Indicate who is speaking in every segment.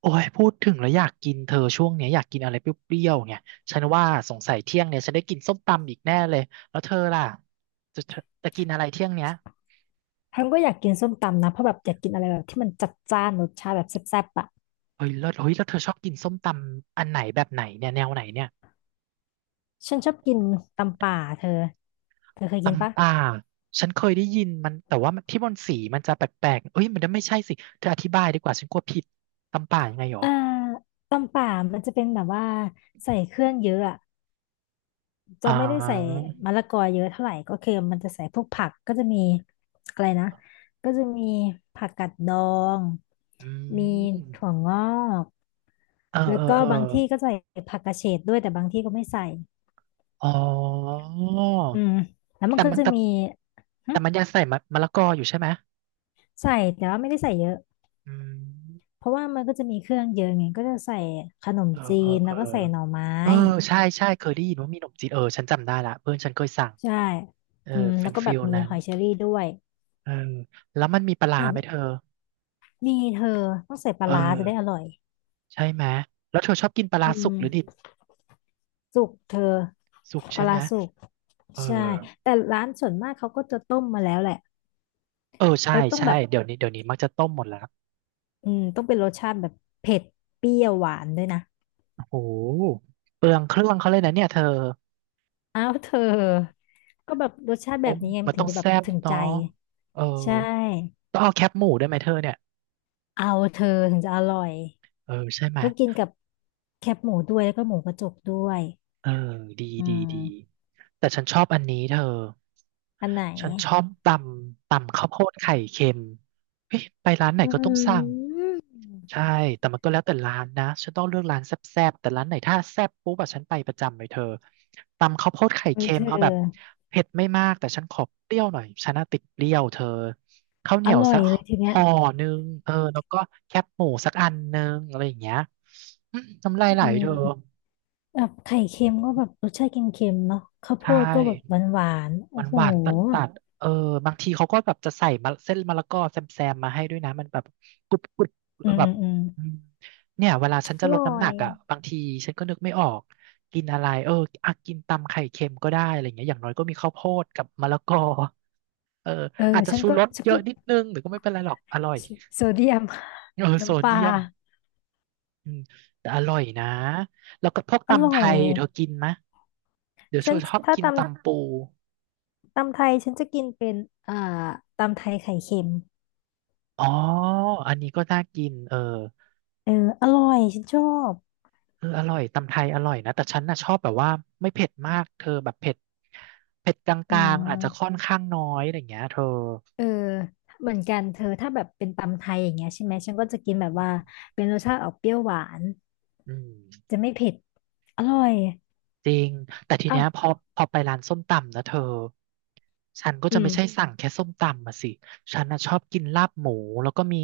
Speaker 1: โอ้ยพูดถึงแล้วอยากกินเธอช่วงเนี้ยอยากกินอะไรเปรี้ยวๆเนี่ยฉันว่าสงสัยเที่ยงเนี่ยฉันได้กินส้มตำอีกแน่เลยแล้วเธอล่ะจะจะจะกินอะไรเที่ยงเนี้ย
Speaker 2: ฉันก็อยากกินส้มตำนะเพราะแบบอยากกินอะไรแบบที่มันจัดจ้านรสชาติแบบแซ่บๆอ่ะ
Speaker 1: เฮ้ยแล้วเธอชอบกินส้มตำอันไหนแบบไหนเนี่ยแนวไหนเนี่ย
Speaker 2: ฉันชอบกินตำป่าเธอเธอเคยกินปะ
Speaker 1: ตำป่าฉันเคยได้ยินมันแต่ว่ามันที่มันสีมันจะแปลกๆเอ้ยมันไม่ใช่สิเธออธิบายดีกว่าฉันกลัวผิดตำป่ายังไงหรอ
Speaker 2: เอ่อตำป่ามันจะเป็นแบบว่าใส่เครื่องเยอะอ่ะจะ
Speaker 1: อ่
Speaker 2: ไม่ได้ใส่
Speaker 1: า
Speaker 2: มะละกอเยอะเท่าไหร่ก็คือมันจะใส่พวกผักก็จะมีอะไรนะก็จะมีผักกาดดอง
Speaker 1: อื
Speaker 2: มีถั่ว
Speaker 1: ม
Speaker 2: งอก
Speaker 1: เออ
Speaker 2: แล้
Speaker 1: เอ
Speaker 2: ว
Speaker 1: อ
Speaker 2: ก็
Speaker 1: เออ
Speaker 2: บางที่ก็ใส่ผักกระเฉดด้วยแต่บางที่ก็ไม่ใส่
Speaker 1: อ๋อ
Speaker 2: อืมแล้วมัน
Speaker 1: แต่
Speaker 2: ก็
Speaker 1: มัน
Speaker 2: จะ
Speaker 1: แต่
Speaker 2: มีหึ
Speaker 1: แต่มันยังใส่มะละกออยู่ใช่ไหม
Speaker 2: ใส่แต่ว่าไม่ได้ใส่เยอะ
Speaker 1: อืม
Speaker 2: เพราะว่ามันก็จะมีเครื่องเยอะไงก็จะใส่ขนม
Speaker 1: เออ
Speaker 2: จี
Speaker 1: เออ
Speaker 2: น
Speaker 1: เอ
Speaker 2: แล้
Speaker 1: อ
Speaker 2: วก็ใส่หน่อไม้
Speaker 1: เออใช่ใช่เคยได้ยินว่ามีขนมจีนเออฉันจำได้ละเพื่อนฉันเคยสั่ง
Speaker 2: ใช่
Speaker 1: เออ
Speaker 2: อืม
Speaker 1: เป็
Speaker 2: แล้
Speaker 1: น
Speaker 2: วก็
Speaker 1: ฟิ
Speaker 2: แบบ
Speaker 1: ล
Speaker 2: มี
Speaker 1: นั้
Speaker 2: ห
Speaker 1: น
Speaker 2: อยเชอรี่ด้วย
Speaker 1: เออแล้วมันมีปลาร้า
Speaker 2: เนี่ย
Speaker 1: ไหมเธอ
Speaker 2: มีเธอต้องใส่ปลา
Speaker 1: เอ
Speaker 2: ร้าจะได้อ
Speaker 1: อ
Speaker 2: ร่อย
Speaker 1: ใช่ไหม แล้วเธอชอบกินปลา
Speaker 2: อื
Speaker 1: ร้าสุก
Speaker 2: ม
Speaker 1: หรือดิบ
Speaker 2: สุกเธอ
Speaker 1: สุ
Speaker 2: ป
Speaker 1: กใช่
Speaker 2: ลา
Speaker 1: ไหม
Speaker 2: ร้าสุก
Speaker 1: เออ
Speaker 2: ใช่แต่ร้านส่วนมากเขาก็จะต้มมาแล้วแหละ
Speaker 1: เออใช่
Speaker 2: แล้วต้องแบ
Speaker 1: ใช่
Speaker 2: บ
Speaker 1: เดี๋ยวนี้มักจะต้มหมดแล้ว
Speaker 2: อืมต้องเป็นรสชาติแบบเผ็ดเปรี้ยวหวานด้วยนะ
Speaker 1: โอ้โหเปลืองเครื่องเขาเลยนะเนี่ยเธอ
Speaker 2: อ้าวเธอก็แบบรสชาติ
Speaker 1: โอ้
Speaker 2: แบบนี้ไง
Speaker 1: มัน
Speaker 2: ถึ
Speaker 1: ต้
Speaker 2: ง
Speaker 1: อง
Speaker 2: จะแบบ
Speaker 1: แซ่บ
Speaker 2: ถึง
Speaker 1: เนาะ
Speaker 2: ใจ
Speaker 1: เออ
Speaker 2: ใช่
Speaker 1: ต้องเอาแคปหมูด้วยไหมเธอเนี่ย
Speaker 2: เอาเธอถึงจะอร่อย
Speaker 1: เออใช่ไหม
Speaker 2: ก็กินกับแคบหมูด้วยแล้วก็หมูกระจกด้วย
Speaker 1: เออดี
Speaker 2: อื
Speaker 1: ดีดี
Speaker 2: ม
Speaker 1: แต่ฉันชอบอันนี้เธอ
Speaker 2: อันไหน
Speaker 1: ฉันชอบตำข้าวโพดไข่เค็มเฮ้ยไปร้านไหน
Speaker 2: อื
Speaker 1: ก็ต้องสั่ง
Speaker 2: ม
Speaker 1: ใช่แต่มันก็แล้วแต่ร้านนะฉันต้องเลือกร้านแซ่บๆแต่ร้านไหนถ้าแซ่บปุ๊บอะฉันไปประจำเลยเธอตำข้าวโพดไข่
Speaker 2: เฮ้ย
Speaker 1: เค็
Speaker 2: เธ
Speaker 1: ม
Speaker 2: อ
Speaker 1: เอาแบบเผ็ดไม่มากแต่ฉันขอเปรี้ยวหน่อยฉันน่ะติดเปรี้ยวเธอข้าวเห
Speaker 2: อ
Speaker 1: นียว
Speaker 2: ร่อ
Speaker 1: สั
Speaker 2: ย
Speaker 1: ก
Speaker 2: เลยทีเนี้ย
Speaker 1: ห่อหนึ่งเออแล้วก็แคบหมูสักอันหนึ่งอะไรอย่างเงี้ยอืมน้ำลายไหล
Speaker 2: อื
Speaker 1: เธอ
Speaker 2: มแบบไข่เค็มก็แบบรสชาติเค็มๆเนาะข้าว
Speaker 1: ใช
Speaker 2: โพดก็แบบ
Speaker 1: ่
Speaker 2: หวานๆ
Speaker 1: ห
Speaker 2: โอ้
Speaker 1: วาน
Speaker 2: โห
Speaker 1: หวานตัดตัดๆเออบางทีเขาก็แบบจะใส่มะเส้นมะละกอแซมแซมมาให้ด้วยนะมันแบบกรุบกรุบ
Speaker 2: อืม
Speaker 1: แบ
Speaker 2: อื
Speaker 1: บ
Speaker 2: มอืม
Speaker 1: อืมเนี่ยเวลาฉัน
Speaker 2: อ
Speaker 1: จะล
Speaker 2: ร่
Speaker 1: ด
Speaker 2: อ
Speaker 1: น้ำหนั
Speaker 2: ย
Speaker 1: กอ่ะบางทีฉันก็นึกไม่ออกกินอะไรเอออ่ะกินตำไข่เค็มก็ได้อะไรเงี้ยอย่างน้อยก็มีข้าวโพดกับมะละกอเออ
Speaker 2: เออ
Speaker 1: อาจจะ
Speaker 2: ฉัน
Speaker 1: ชู
Speaker 2: ก็
Speaker 1: รส
Speaker 2: ฉัน
Speaker 1: เย
Speaker 2: ก็
Speaker 1: อะนิดนึงแต่ก็ไม่เป็นไรหรอกอร่อย
Speaker 2: โซเดียม
Speaker 1: เออ โซ
Speaker 2: น้ำปลา
Speaker 1: เดียมอืมแต่อร่อยนะแล้วก็พวก
Speaker 2: อร่
Speaker 1: ตำ
Speaker 2: อ
Speaker 1: ไท
Speaker 2: ย
Speaker 1: ยเธอกินไหมะเดี๋ยวโช
Speaker 2: ฉัน
Speaker 1: ชอบ
Speaker 2: ถ้า
Speaker 1: กิน
Speaker 2: ต
Speaker 1: ตำปู
Speaker 2: ำตำไทยฉันจะกินเป็นอ่าตำไทยไข่เค็ม
Speaker 1: อ๋ออันนี้ก็น่ากินเออ
Speaker 2: เอออร่อย ฉันชอบ
Speaker 1: เอออร่อยตำไทยอร่อยนะแต่ฉันน่ะชอบแบบว่าไม่เผ็ดมากเธอแบบเผ็ดก
Speaker 2: อื
Speaker 1: ลางๆอาจจะค่อ
Speaker 2: ม
Speaker 1: นข้างน้อยอะไรอย่างเงี้ยเธอ
Speaker 2: เออเหมือนกันเธอถ้าแบบเป็นตำไทยอย่างเงี้ยใช่ไหมฉันก็จะกินแบบว่าเป็นรสชาติออกเปรี้ยวหวาน
Speaker 1: อืม
Speaker 2: จะไม่เผ็ดอร่อย
Speaker 1: จริงแต่ที
Speaker 2: อ้า
Speaker 1: เนี้
Speaker 2: ว
Speaker 1: ยพอไปร้านส้มตำนะเธอฉันก็
Speaker 2: อื
Speaker 1: จะไม่ใช่
Speaker 2: ม
Speaker 1: สั่งแค่ส้มตำมาสิฉันน่ะชอบกินลาบหมูแล้วก็มี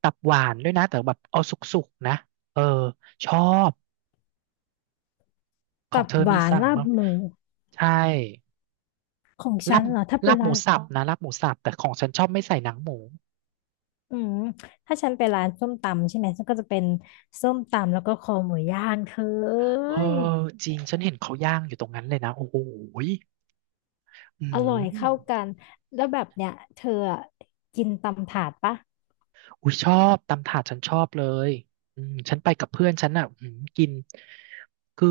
Speaker 1: ตับหวานด้วยนะแต่แบบเอาสุกๆนะเออชอบขอ
Speaker 2: ตั
Speaker 1: ง
Speaker 2: บ
Speaker 1: เธอ
Speaker 2: ห
Speaker 1: มี
Speaker 2: วาน
Speaker 1: สั่ง
Speaker 2: ลาบ
Speaker 1: มั้าง
Speaker 2: หมู
Speaker 1: ใช่
Speaker 2: ของ
Speaker 1: ลา
Speaker 2: ฉัน
Speaker 1: บ
Speaker 2: เหรอถ้าไป
Speaker 1: ลาบห
Speaker 2: ร้า
Speaker 1: มู
Speaker 2: น
Speaker 1: สับนะลาบหมูสับแต่ของฉันชอบไม่ใส่หนังหมู
Speaker 2: อืมถ้าฉันไปร้านส้มตำใช่ไหมฉันก็จะเป็นส้มตำแล้วก็คอหมูย่างเธอเอ้
Speaker 1: เอ
Speaker 2: ย
Speaker 1: อจริงฉันเห็นเขาย่างอยู่ตรงนั้นเลยนะโอ้โหยอื
Speaker 2: อร่อยเข้า
Speaker 1: ม
Speaker 2: กันแล้วแบบเนี้ยเธออะกินตำถาดปะ
Speaker 1: อุ้ยชอบตำถาดฉันชอบเลยอืมฉันไปกับเพื่อนฉันอ่ะอืมกินคือ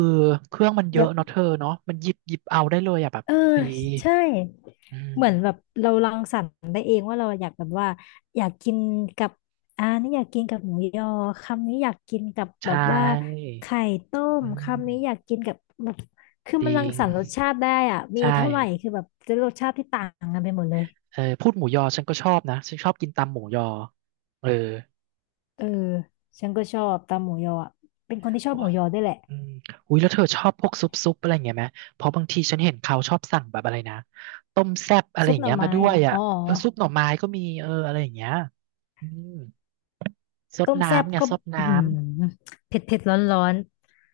Speaker 1: เครื่องมันเย
Speaker 2: อย่า
Speaker 1: อะเนาะเธอเนาะมันหยิบเอาได้เลยอ่ะแบบ
Speaker 2: เออ
Speaker 1: ดี
Speaker 2: ใช่
Speaker 1: อืม
Speaker 2: เหมือนแบบเรารังสรรค์ได้เองว่าเราอยากแบบว่าอยากกินกับอ่านี่อยากกินกับหมูยอคำนี้อยากกินกับแบ
Speaker 1: ใช่
Speaker 2: บว่าไข่ต้ม
Speaker 1: อื
Speaker 2: คำนี้อยา
Speaker 1: ม
Speaker 2: กกินกับแบบคือ
Speaker 1: จ
Speaker 2: มัน
Speaker 1: ริ
Speaker 2: รัง
Speaker 1: ง
Speaker 2: สรรค์รสชาติได้อ่ะมี
Speaker 1: ใช่
Speaker 2: เท่าไหร่คือแบบจะรสชาติที่ต่างกันไปหมดเลย
Speaker 1: เออพูดหมูยอฉันก็ชอบนะฉันชอบกินตำหมูยอเออ
Speaker 2: เออฉันก็ชอบตำหมูยออะเป็นคนที่ชอ
Speaker 1: โอ้
Speaker 2: บหมู
Speaker 1: ย
Speaker 2: ยอด้วยแหละ
Speaker 1: อืมอุ้ยแล้วเธอชอบพวกซุปอะไรอย่างเงี้ยไหม เพราะบางทีฉันเห็นเขาชอบสั่งแบบอะไรนะ ต้มแซ่บอะไร
Speaker 2: ซุ
Speaker 1: อ
Speaker 2: ป
Speaker 1: ย่าง
Speaker 2: หน่
Speaker 1: เงี้
Speaker 2: อ
Speaker 1: ยมา
Speaker 2: ไม้
Speaker 1: ด้วย
Speaker 2: แล้ว
Speaker 1: อ่ะ
Speaker 2: อ๋อ
Speaker 1: เออซุปหน่อไม้ก็มีเอออะไรอย่างเงี้ยอืมซด
Speaker 2: ต้มแซ่บ
Speaker 1: น้ำเนี่ย
Speaker 2: ก็
Speaker 1: ซด
Speaker 2: อื้อ
Speaker 1: น้
Speaker 2: หือเผ็ดเผ็ดร้อนร้อน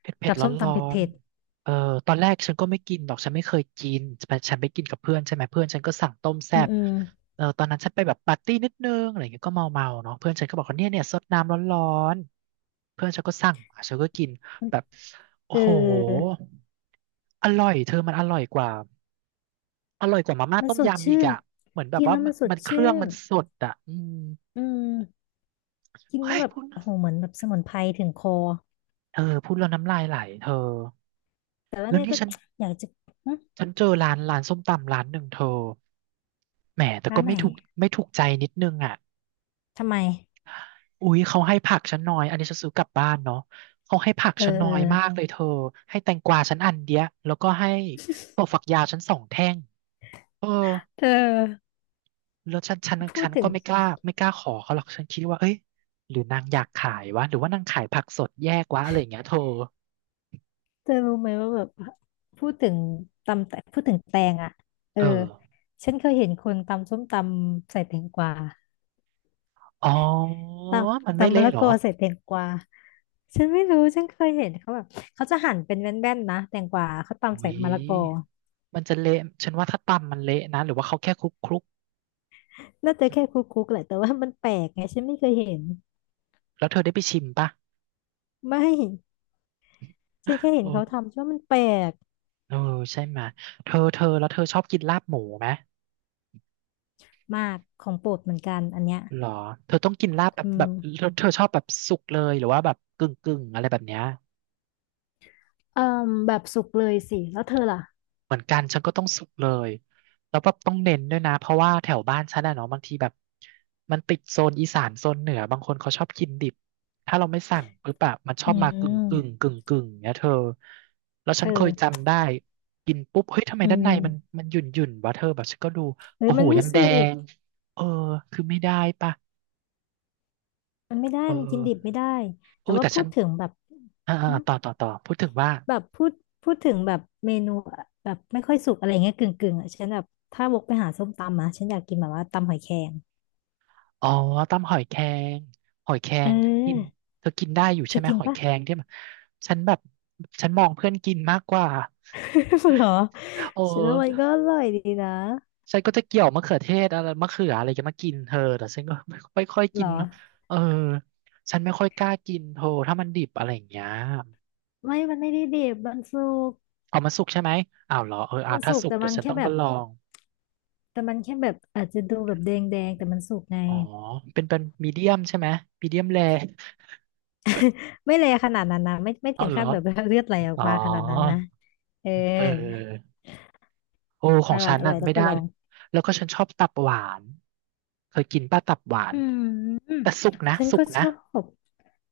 Speaker 1: เผ็ดเผ็ด
Speaker 2: กับ
Speaker 1: ร้อ
Speaker 2: ส้
Speaker 1: น
Speaker 2: ม
Speaker 1: ร้อ
Speaker 2: ตำเผ็ด
Speaker 1: น
Speaker 2: เผ็ด
Speaker 1: ๆเออตอนแรกฉันก็ไม่กินหรอกฉันไม่เคยกินแต่ฉันไปกินกับเพื่อนใช่ไหมเพื่อนฉันก็สั่งต้มแซ่
Speaker 2: อืม
Speaker 1: บ
Speaker 2: อืม
Speaker 1: เออตอนนั้นฉันไปแบบปาร์ตี้นิดนึงอะไรอย่างเงี้ยก็เมาเนาะเพื่อนฉันก็บอกว่าเนี่ยซดน้ำร้อนร้อนเพื่อนฉันก็สั่งมาฉันก็กินแบบโอ้
Speaker 2: เ
Speaker 1: โห
Speaker 2: ออ
Speaker 1: อร่อยเธอมันอร่อยกว่าอร่อยกว่ามาม่า
Speaker 2: มัน
Speaker 1: ต้ม
Speaker 2: สด
Speaker 1: ยำอีก
Speaker 2: ชื่น
Speaker 1: อ่ะเหมือนแบบ
Speaker 2: กิน
Speaker 1: ว่า
Speaker 2: แล้ว
Speaker 1: มั
Speaker 2: มั
Speaker 1: น
Speaker 2: นสด
Speaker 1: มันเครื่อ
Speaker 2: ชื่
Speaker 1: ง
Speaker 2: น
Speaker 1: มันสดอ่ะอืม
Speaker 2: อืม กิน
Speaker 1: เฮ้
Speaker 2: แล้ว
Speaker 1: ย
Speaker 2: แบบ
Speaker 1: พูด
Speaker 2: โอ้โหเหมือนแบบสมุนไพรถึงคอ
Speaker 1: เออพูดแล้วน้ำลายไหลเธอ
Speaker 2: แต่ว่า
Speaker 1: แล้ว
Speaker 2: เนี่ย
Speaker 1: นี่
Speaker 2: ก็
Speaker 1: ฉัน
Speaker 2: อยากจะหึ
Speaker 1: ฉันเจอร้านส้มตำร้านหนึ่งเธอแหมแต่
Speaker 2: ร้า
Speaker 1: ก็
Speaker 2: นไหน
Speaker 1: ไม่ถูกใจนิดนึงอ่ะ
Speaker 2: ทำไม
Speaker 1: อุ๊ยเขาให้ผักฉันน้อยอันนี้ฉันซื้อกลับบ้านเนาะเขาให้ผัก
Speaker 2: เออ
Speaker 1: ฉันน้
Speaker 2: เอ
Speaker 1: อ
Speaker 2: อ
Speaker 1: ยมากเลยเธอให้แตงกวาฉันอันเดียวแล้วก็ให้ถั่วฝักยาวฉันสองแท่งเออ
Speaker 2: เธอ
Speaker 1: แล้วฉันฉัน
Speaker 2: พู
Speaker 1: ฉั
Speaker 2: ด
Speaker 1: น
Speaker 2: ถึ
Speaker 1: ก็
Speaker 2: ง
Speaker 1: ไม่กล้าขอเขาหรอกฉันคิดว่าเอ้ยหรือนางอยากขายวะหรือว่านางขายผักสดแยกวะอะไรอย่างเงี้ยเธอ
Speaker 2: เธอรู้ไหมว่าแบบพูดถึงตำแตพูดถึงแตงอ่ะเออ
Speaker 1: เออ
Speaker 2: ฉันเคยเห็นคนตำส้มตำใส่แตงกวา
Speaker 1: อ๋อ
Speaker 2: ต
Speaker 1: มัน
Speaker 2: ำ
Speaker 1: ไม่
Speaker 2: ตำมะ
Speaker 1: เละ
Speaker 2: ละ
Speaker 1: เหรอ
Speaker 2: กอใส่แตงกวาฉันไม่รู้ฉันเคยเห็นเขาแบบเขาจะหั่นเป็นแว่นๆนะแตงกวาเขาตำใส่
Speaker 1: อุ้ย
Speaker 2: มะละกอ
Speaker 1: มันจะเละฉันว่าถ้าตำมันเละนะหรือว่าเขาแค่คลุกคลุก
Speaker 2: น่าจะแค่คุกคุกแหละแต่ว่ามันแปลกไงฉันไม่เคยเห็น
Speaker 1: แล้วเธอได้ไปชิมปะ
Speaker 2: ไม่ฉันแค่เห็น
Speaker 1: โอ้
Speaker 2: เขาทำฉันว่ามันแปลก
Speaker 1: เออใช่ไหมยเธอแล้วเธอชอบกินลาบหมูไหม
Speaker 2: มากของโปรดเหมือนกันอันเนี้ย
Speaker 1: หรอเธอต้องกินลาบแบบ
Speaker 2: อื
Speaker 1: แบ
Speaker 2: ม
Speaker 1: บเธอชอบแบบสุกเลยหรือว่าแบบกึ่งกึ่งอะไรแบบเนี้ย
Speaker 2: เอ่มแบบสุกเลยสิแล้วเธอล่ะ
Speaker 1: เหมือนกันฉันก็ต้องสุกเลย แล้วแบบต้องเน้นด้วยนะ เพราะว่าแถวบ้านฉันอะเนาะบางทีแบบมันติดโซนอีสานโซนเหนือ บางคนเขาชอบกินดิบ ถ้าเราไม่สั่งปุ๊บอะมันชอ
Speaker 2: อื
Speaker 1: บมากึ่งกึ่ง
Speaker 2: ม
Speaker 1: กึ่งกึ่งเนี้ยเธอ แล้ว
Speaker 2: เธ
Speaker 1: ฉันเค
Speaker 2: อ
Speaker 1: ยจำได้กินปุ๊บ เฮ้ย ทำไม
Speaker 2: อื
Speaker 1: ด้านในมัน
Speaker 2: ม
Speaker 1: มันหยุ่นหยุ่นวะเธอแบบฉันก็ดู
Speaker 2: เฮ้ย
Speaker 1: โอ้โห
Speaker 2: มันไม่
Speaker 1: ยังแด
Speaker 2: สุก
Speaker 1: ง เออคือไม่ได้ปะ
Speaker 2: มันไม่ได้
Speaker 1: เอ
Speaker 2: มันกิน
Speaker 1: อ
Speaker 2: ดิบไม่ได้
Speaker 1: เอ
Speaker 2: แต่
Speaker 1: อ
Speaker 2: ว่า
Speaker 1: แต่
Speaker 2: พู
Speaker 1: ฉัน
Speaker 2: ดถึงแบบหึ
Speaker 1: ต่อต่อต่อพูดถึงว่า
Speaker 2: แบบพูดถึงแบบเมนูอะแบบไม่ค่อยสุกอะไรเงี้ยกึ่งกึ่งอ่ะฉันแบบถ้าวกไปหาส้มตำอ่ะฉันอยากกินแบบว่าตำหอยแครง
Speaker 1: อ๋อตำหอยแครงหอยแคร
Speaker 2: เ
Speaker 1: งกิน
Speaker 2: ออ
Speaker 1: เธอกินได้อยู่
Speaker 2: เธ
Speaker 1: ใช่
Speaker 2: อ
Speaker 1: ไหม
Speaker 2: กิน
Speaker 1: หอย
Speaker 2: ปะ
Speaker 1: แครงที่แบบฉันแบบฉันมองเพื่อนกินมากกว่า
Speaker 2: เหรอ
Speaker 1: เอ
Speaker 2: ฉันว่า
Speaker 1: อ
Speaker 2: มันก็อร่อยดีนะ
Speaker 1: ฉันก็จะเกี่ยวมะเขือเทศอะไรมะเขืออะไรจะมากินเธอแต่ฉันก็ไม่ค่อย
Speaker 2: เหร
Speaker 1: กิ
Speaker 2: อ
Speaker 1: นเออฉันไม่ค่อยกล้ากินเธอถ้ามันดิบอะไรอย่างเงี้ย
Speaker 2: ไม่มันไม่ได้ดิบมันสุก
Speaker 1: เอามาสุกใช่ไหมอ้าวเหรอเอออ่ะ
Speaker 2: มัน
Speaker 1: ถ้า
Speaker 2: สุก
Speaker 1: สุก
Speaker 2: แต่
Speaker 1: เดี๋ย
Speaker 2: มั
Speaker 1: ว
Speaker 2: น
Speaker 1: ฉัน
Speaker 2: แค่
Speaker 1: ต้อง
Speaker 2: แบ
Speaker 1: มา
Speaker 2: บ
Speaker 1: ลอง
Speaker 2: แต่มันแค่แบบอาจจะดูแบบแดงแดงแต่มันสุกไง
Speaker 1: อ๋อเป็นมีเดียมใช่ไหมมีเดียมแร
Speaker 2: ไม่เลยขนาดนั้นนะไม่ไม่
Speaker 1: เอา
Speaker 2: ถึง
Speaker 1: เหร
Speaker 2: ขั้
Speaker 1: อ
Speaker 2: นแบบเลือดไหลออก
Speaker 1: อ๋อ
Speaker 2: มาขนาดนั้นนะเออ
Speaker 1: เออ โอ้ข
Speaker 2: อ
Speaker 1: อง
Speaker 2: ร่อ
Speaker 1: ฉั
Speaker 2: ย
Speaker 1: น
Speaker 2: อร่
Speaker 1: น่ะ
Speaker 2: อยต้อ
Speaker 1: ไม่
Speaker 2: งไป
Speaker 1: ได้
Speaker 2: ลอง
Speaker 1: แล้วก็ฉันชอบตับหวานเคยกินป้าตับหวาน
Speaker 2: อืม
Speaker 1: แต่สุกนะ
Speaker 2: ฉัน
Speaker 1: สุก
Speaker 2: ก็ช
Speaker 1: นะ
Speaker 2: อบ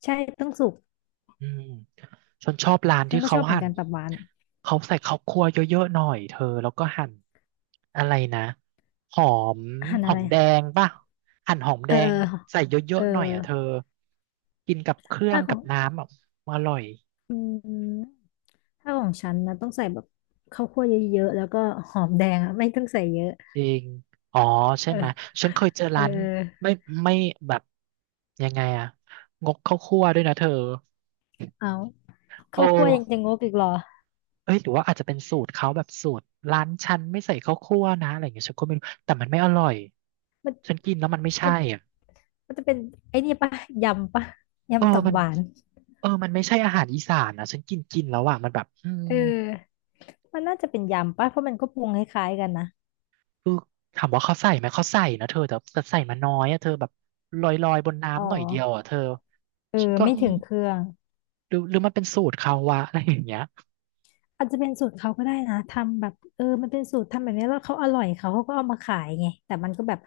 Speaker 2: ใช่ต้องสุก
Speaker 1: อืมฉันชอบร้าน
Speaker 2: ฉัน
Speaker 1: ที่
Speaker 2: ก็ช
Speaker 1: เขา
Speaker 2: อบเหมือ
Speaker 1: หั่
Speaker 2: นกั
Speaker 1: น
Speaker 2: นตับหวานอะ
Speaker 1: เขาใส่ข้าวคั่วเยอะๆหน่อยเธอแล้วก็หั่นอะไรนะหอม
Speaker 2: อาหาร
Speaker 1: หอ
Speaker 2: อะไร
Speaker 1: มแดงป่ะหั่นหอม
Speaker 2: เอ
Speaker 1: แด
Speaker 2: อ
Speaker 1: งใส่เย
Speaker 2: เออเอ
Speaker 1: อะๆหน่อยอ่ะเธอ
Speaker 2: อ
Speaker 1: กินกับเครื่อ
Speaker 2: ถ้า
Speaker 1: ง
Speaker 2: ขอ
Speaker 1: กับ
Speaker 2: ง
Speaker 1: น้ำอ่ะอร่อย
Speaker 2: อืม ถ้าของฉันนะต้องใส่แบบข้าวคั่วเยอะๆแล้วก็หอมแดงอ่ะไม่ต้องใส่เยอะ
Speaker 1: จริงอ๋อใช่
Speaker 2: เออ
Speaker 1: ไหมฉันเคยเจอ
Speaker 2: เออ
Speaker 1: ร้านไม่
Speaker 2: เออ
Speaker 1: ไม่แบบยังไงอะงกข้าวคั่วด้วยนะเธอ
Speaker 2: เอา
Speaker 1: โอ้
Speaker 2: ข้าวคั่วยังจะงกอีกเหรอ
Speaker 1: เอ้ยหรือว่าอาจจะเป็นสูตรเขาแบบสูตรร้านฉันไม่ใส่ข้าวคั่วนะอะไรอย่างเงี้ยฉันก็ไม่รู้แต่มันไม่อร่อย
Speaker 2: มัน
Speaker 1: ฉันกินแล้วมันไม่ใช่
Speaker 2: มัน
Speaker 1: อ่ะ
Speaker 2: มันจะเป็นไอ้นี่ปะยำปะ
Speaker 1: เออ
Speaker 2: ยำตับ
Speaker 1: มัน
Speaker 2: หวาน
Speaker 1: เออมันไม่ใช่อาหารอีสานนะฉันกินกินแล้วอ่ะมันแบบอืม
Speaker 2: เออมันน่าจะเป็นยำปะเพราะมันก็ปรุงคล้ายๆกันนะ
Speaker 1: คือถามว่าเขาใส่ไหมเขาใส่นะเธอแต่ใส่มาน้อยอ่ะเธอแบบลอยลอยบน
Speaker 2: อ๋อ
Speaker 1: น้ำหน่อยเดียวอ่ะเธอ
Speaker 2: เออ
Speaker 1: ฉันก็
Speaker 2: ไม่
Speaker 1: อื
Speaker 2: ถึ
Speaker 1: ม
Speaker 2: งเครื่อง
Speaker 1: หรือมันเป็นสูตรเขาวะอะไรอย่างเงี้ย
Speaker 2: อาจจะเป็นสูตรเขาก็ได้นะทำแบบเออมันเป็นสูตรทำแบบนี้แล้วเขาอร่อยเขาก็เอามาขายไงแต่มันก็แบบ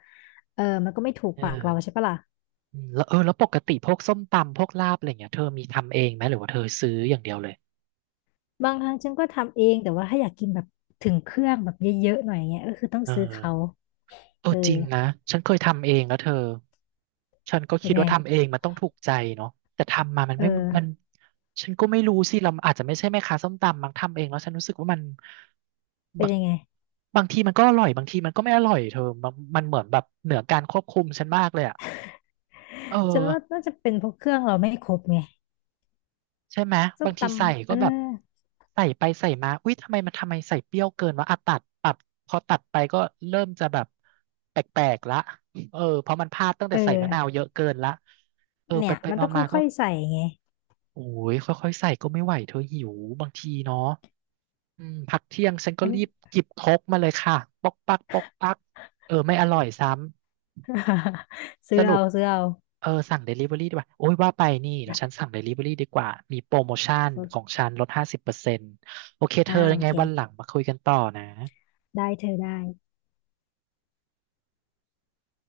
Speaker 2: เออมันก็ไม่ถูก
Speaker 1: เอ
Speaker 2: ปากเราใช่
Speaker 1: อ
Speaker 2: ปะล่ะ
Speaker 1: อืมแล้วเออแล้วปกติพวกส้มตำพวกลาบอะไรเงี้ยเธอมีทำเองไหมหรือว่าเธอซื้ออย่างเดียวเลย
Speaker 2: บางครั้งฉันก็ทำเองแต่ว่าถ้าอยากกินแบบถึงเครื่องแบบเยอะๆหน่อยเงี้ยก็คือต้อง
Speaker 1: เอ
Speaker 2: ซื้อเขา
Speaker 1: อเอ
Speaker 2: เอ
Speaker 1: อ
Speaker 2: อ
Speaker 1: จริงนะฉันเคยทำเองแล้วเธอฉันก็
Speaker 2: เป็
Speaker 1: คิ
Speaker 2: น
Speaker 1: ด
Speaker 2: ไง
Speaker 1: ว่าทำเองมันต้องถูกใจเนาะแต่ทำมามัน
Speaker 2: เอ
Speaker 1: ไม่มัน
Speaker 2: อ
Speaker 1: ฉันก็ไม่รู้สิเราอาจจะไม่ใช่แม่ค้าส้มตำมั้งทำเองแล้วฉันรู้สึกว่ามัน
Speaker 2: เป็น
Speaker 1: บาง
Speaker 2: ยังไง
Speaker 1: บางทีมันก็อร่อยบางทีมันก็ไม่อร่อยเธอมันมันเหมือนแบบเหนือการควบคุมฉันมากเลยอ่ะเออ
Speaker 2: ฉันว่าน่าจะเป็นเพวกเครื่องเราไม่ครบไง
Speaker 1: ใช่ไหม
Speaker 2: ส้
Speaker 1: บา
Speaker 2: ม
Speaker 1: ง
Speaker 2: ต
Speaker 1: ทีใส่
Speaker 2: ำเอ
Speaker 1: ก็
Speaker 2: อ
Speaker 1: แบบใส่ไปใส่มาอุ้ยทำไมมันทำไมใส่เปรี้ยวเกินวะอ่ะตัดปรับพอตัดไปก็เริ่มจะแบบแปลกๆละเออเพราะมันพลาดตั้งแต่
Speaker 2: เออ
Speaker 1: ใส่มะนาวเยอะเกินละเออไป
Speaker 2: เนี่ย
Speaker 1: ไป
Speaker 2: มันต้
Speaker 1: มา
Speaker 2: อง
Speaker 1: มาก็
Speaker 2: ค่อยๆใส่ไง
Speaker 1: โอ้ยค่อยๆใส่ก็ไม่ไหวเธอหิวบางทีเนาะอืมพักเที่ยงฉันก็
Speaker 2: อัน
Speaker 1: รีบจิบโคกมาเลยค่ะปอกปักปอกปักเออไม่อร่อยซ้ำ ส
Speaker 2: ซื้อ
Speaker 1: รุ
Speaker 2: เอา
Speaker 1: ป
Speaker 2: ซื้อเอา
Speaker 1: เออสั่ง Delivery ดีกว่าโอ้ยว่าไปนี่เดี๋ยว
Speaker 2: นะ
Speaker 1: ฉันสั่ง Delivery ดีกว่า มีโปรโมชั่นของฉันลด50%โอเคเธ
Speaker 2: อ่า
Speaker 1: อยั
Speaker 2: โอ
Speaker 1: งไง
Speaker 2: เค
Speaker 1: วันหลังมาคุยกันต่อนะ
Speaker 2: ได้เธอได้